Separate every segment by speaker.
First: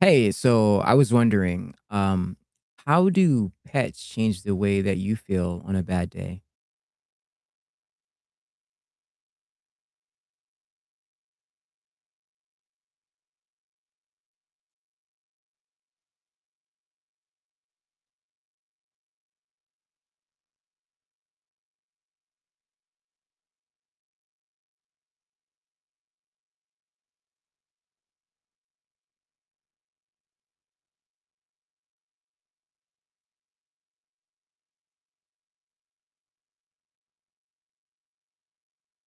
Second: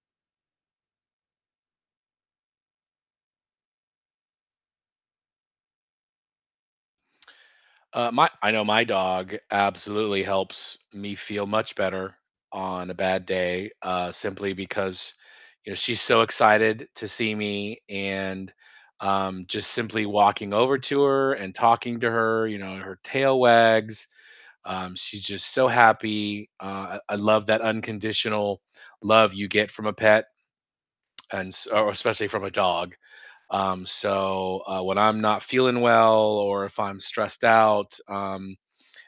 Speaker 1: Hey, so I was wondering, um, how do pets change the way that you feel on a bad day?
Speaker 2: Uh, my I know my dog absolutely helps me feel much better on a bad day, uh, simply because, you know, she's so excited to see me, and, um, just simply walking over to her and talking to her, you know, her tail wags, um, she's just so happy, uh, I I love that unconditional love you get from a pet and s or especially from a dog, um, so, uh, when I'm not feeling well or if I'm stressed out, um,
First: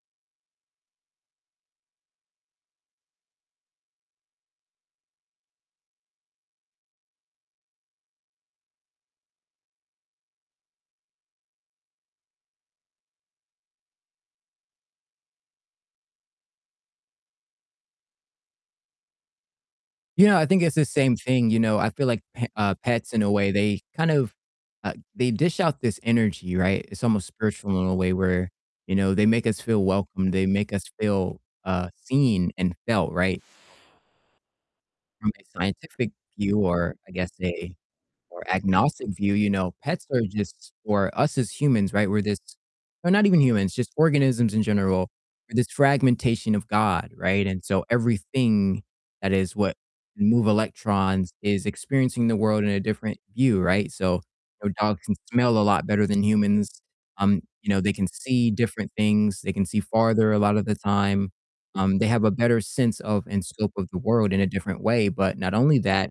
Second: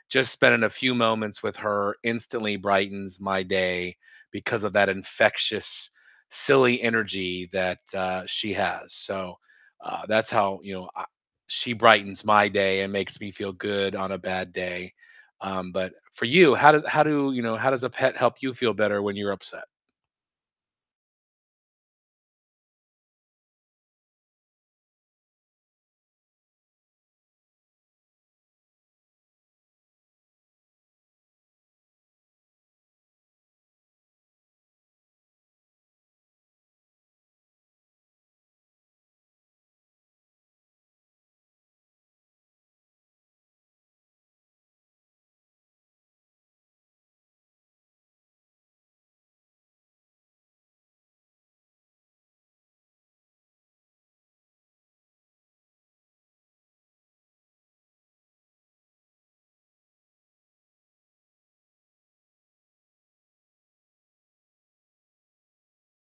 Speaker 2: just spending a few moments with her instantly brightens my day because of that infectious, silly energy that, uh, she has, so, uh, that's how, you know, I she brightens my day and makes me feel good on a bad day, um, but for you, how does how do, you know, how does a pet help you feel better when you're upset?
Speaker 1: You know, I think it's the same thing, you know. I feel like p uh, pets in a way, they kind of, uh, they dish out this energy, right? It's almost spiritual in a way where, you know, they make us feel welcome, they make us feel, uh, seen and felt, right? From a scientific view, or I guess a more agnostic view, you know, pets are just for us as humans, right, we're this or not even humans, just organisms in general, we're this fragmentation of God, right, and so everything that is what can move electrons is experiencing the world in a different view, right, so, you know, dogs can smell a lot better than humans. Um, you know, they can see different things. They can see farther a lot of the time. Um, they have a better sense of and scope of the world in a different way. But not only that,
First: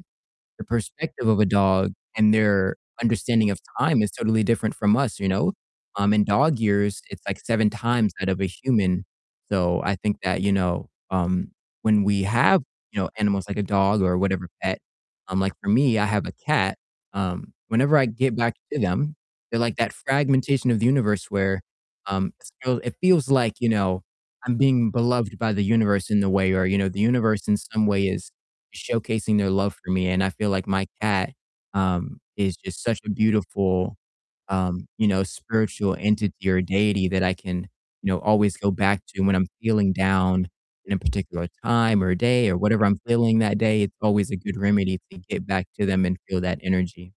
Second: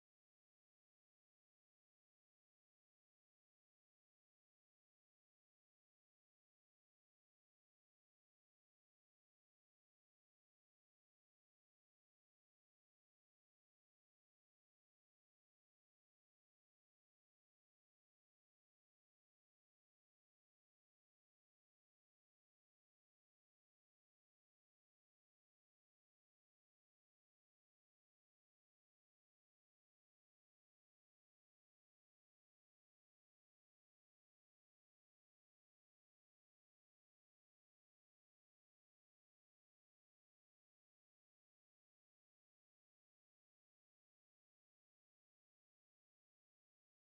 Speaker 1: the perspective of a dog and their understanding of time is totally different from us, you know? Um, in dog years, it's like 7 times that of a human, so I think that, you know, um, when we have, you know, animals like a dog or whatever pet, um, like for me, I have a cat, um, whenever I get back to them, they're like that fragmentation of the universe where, um, it's feel it feels like, you know, I'm being beloved by the universe in the way, or, you know, the universe in some way is showcasing their love for me, and I feel like my cat, um, is just such a beautiful, um, you know, spiritual entity or deity that I can, you know, always go back to when I'm feeling down in a particular time or day or whatever I'm feeling that day. It's always a good remedy to get back to them and feel that energy.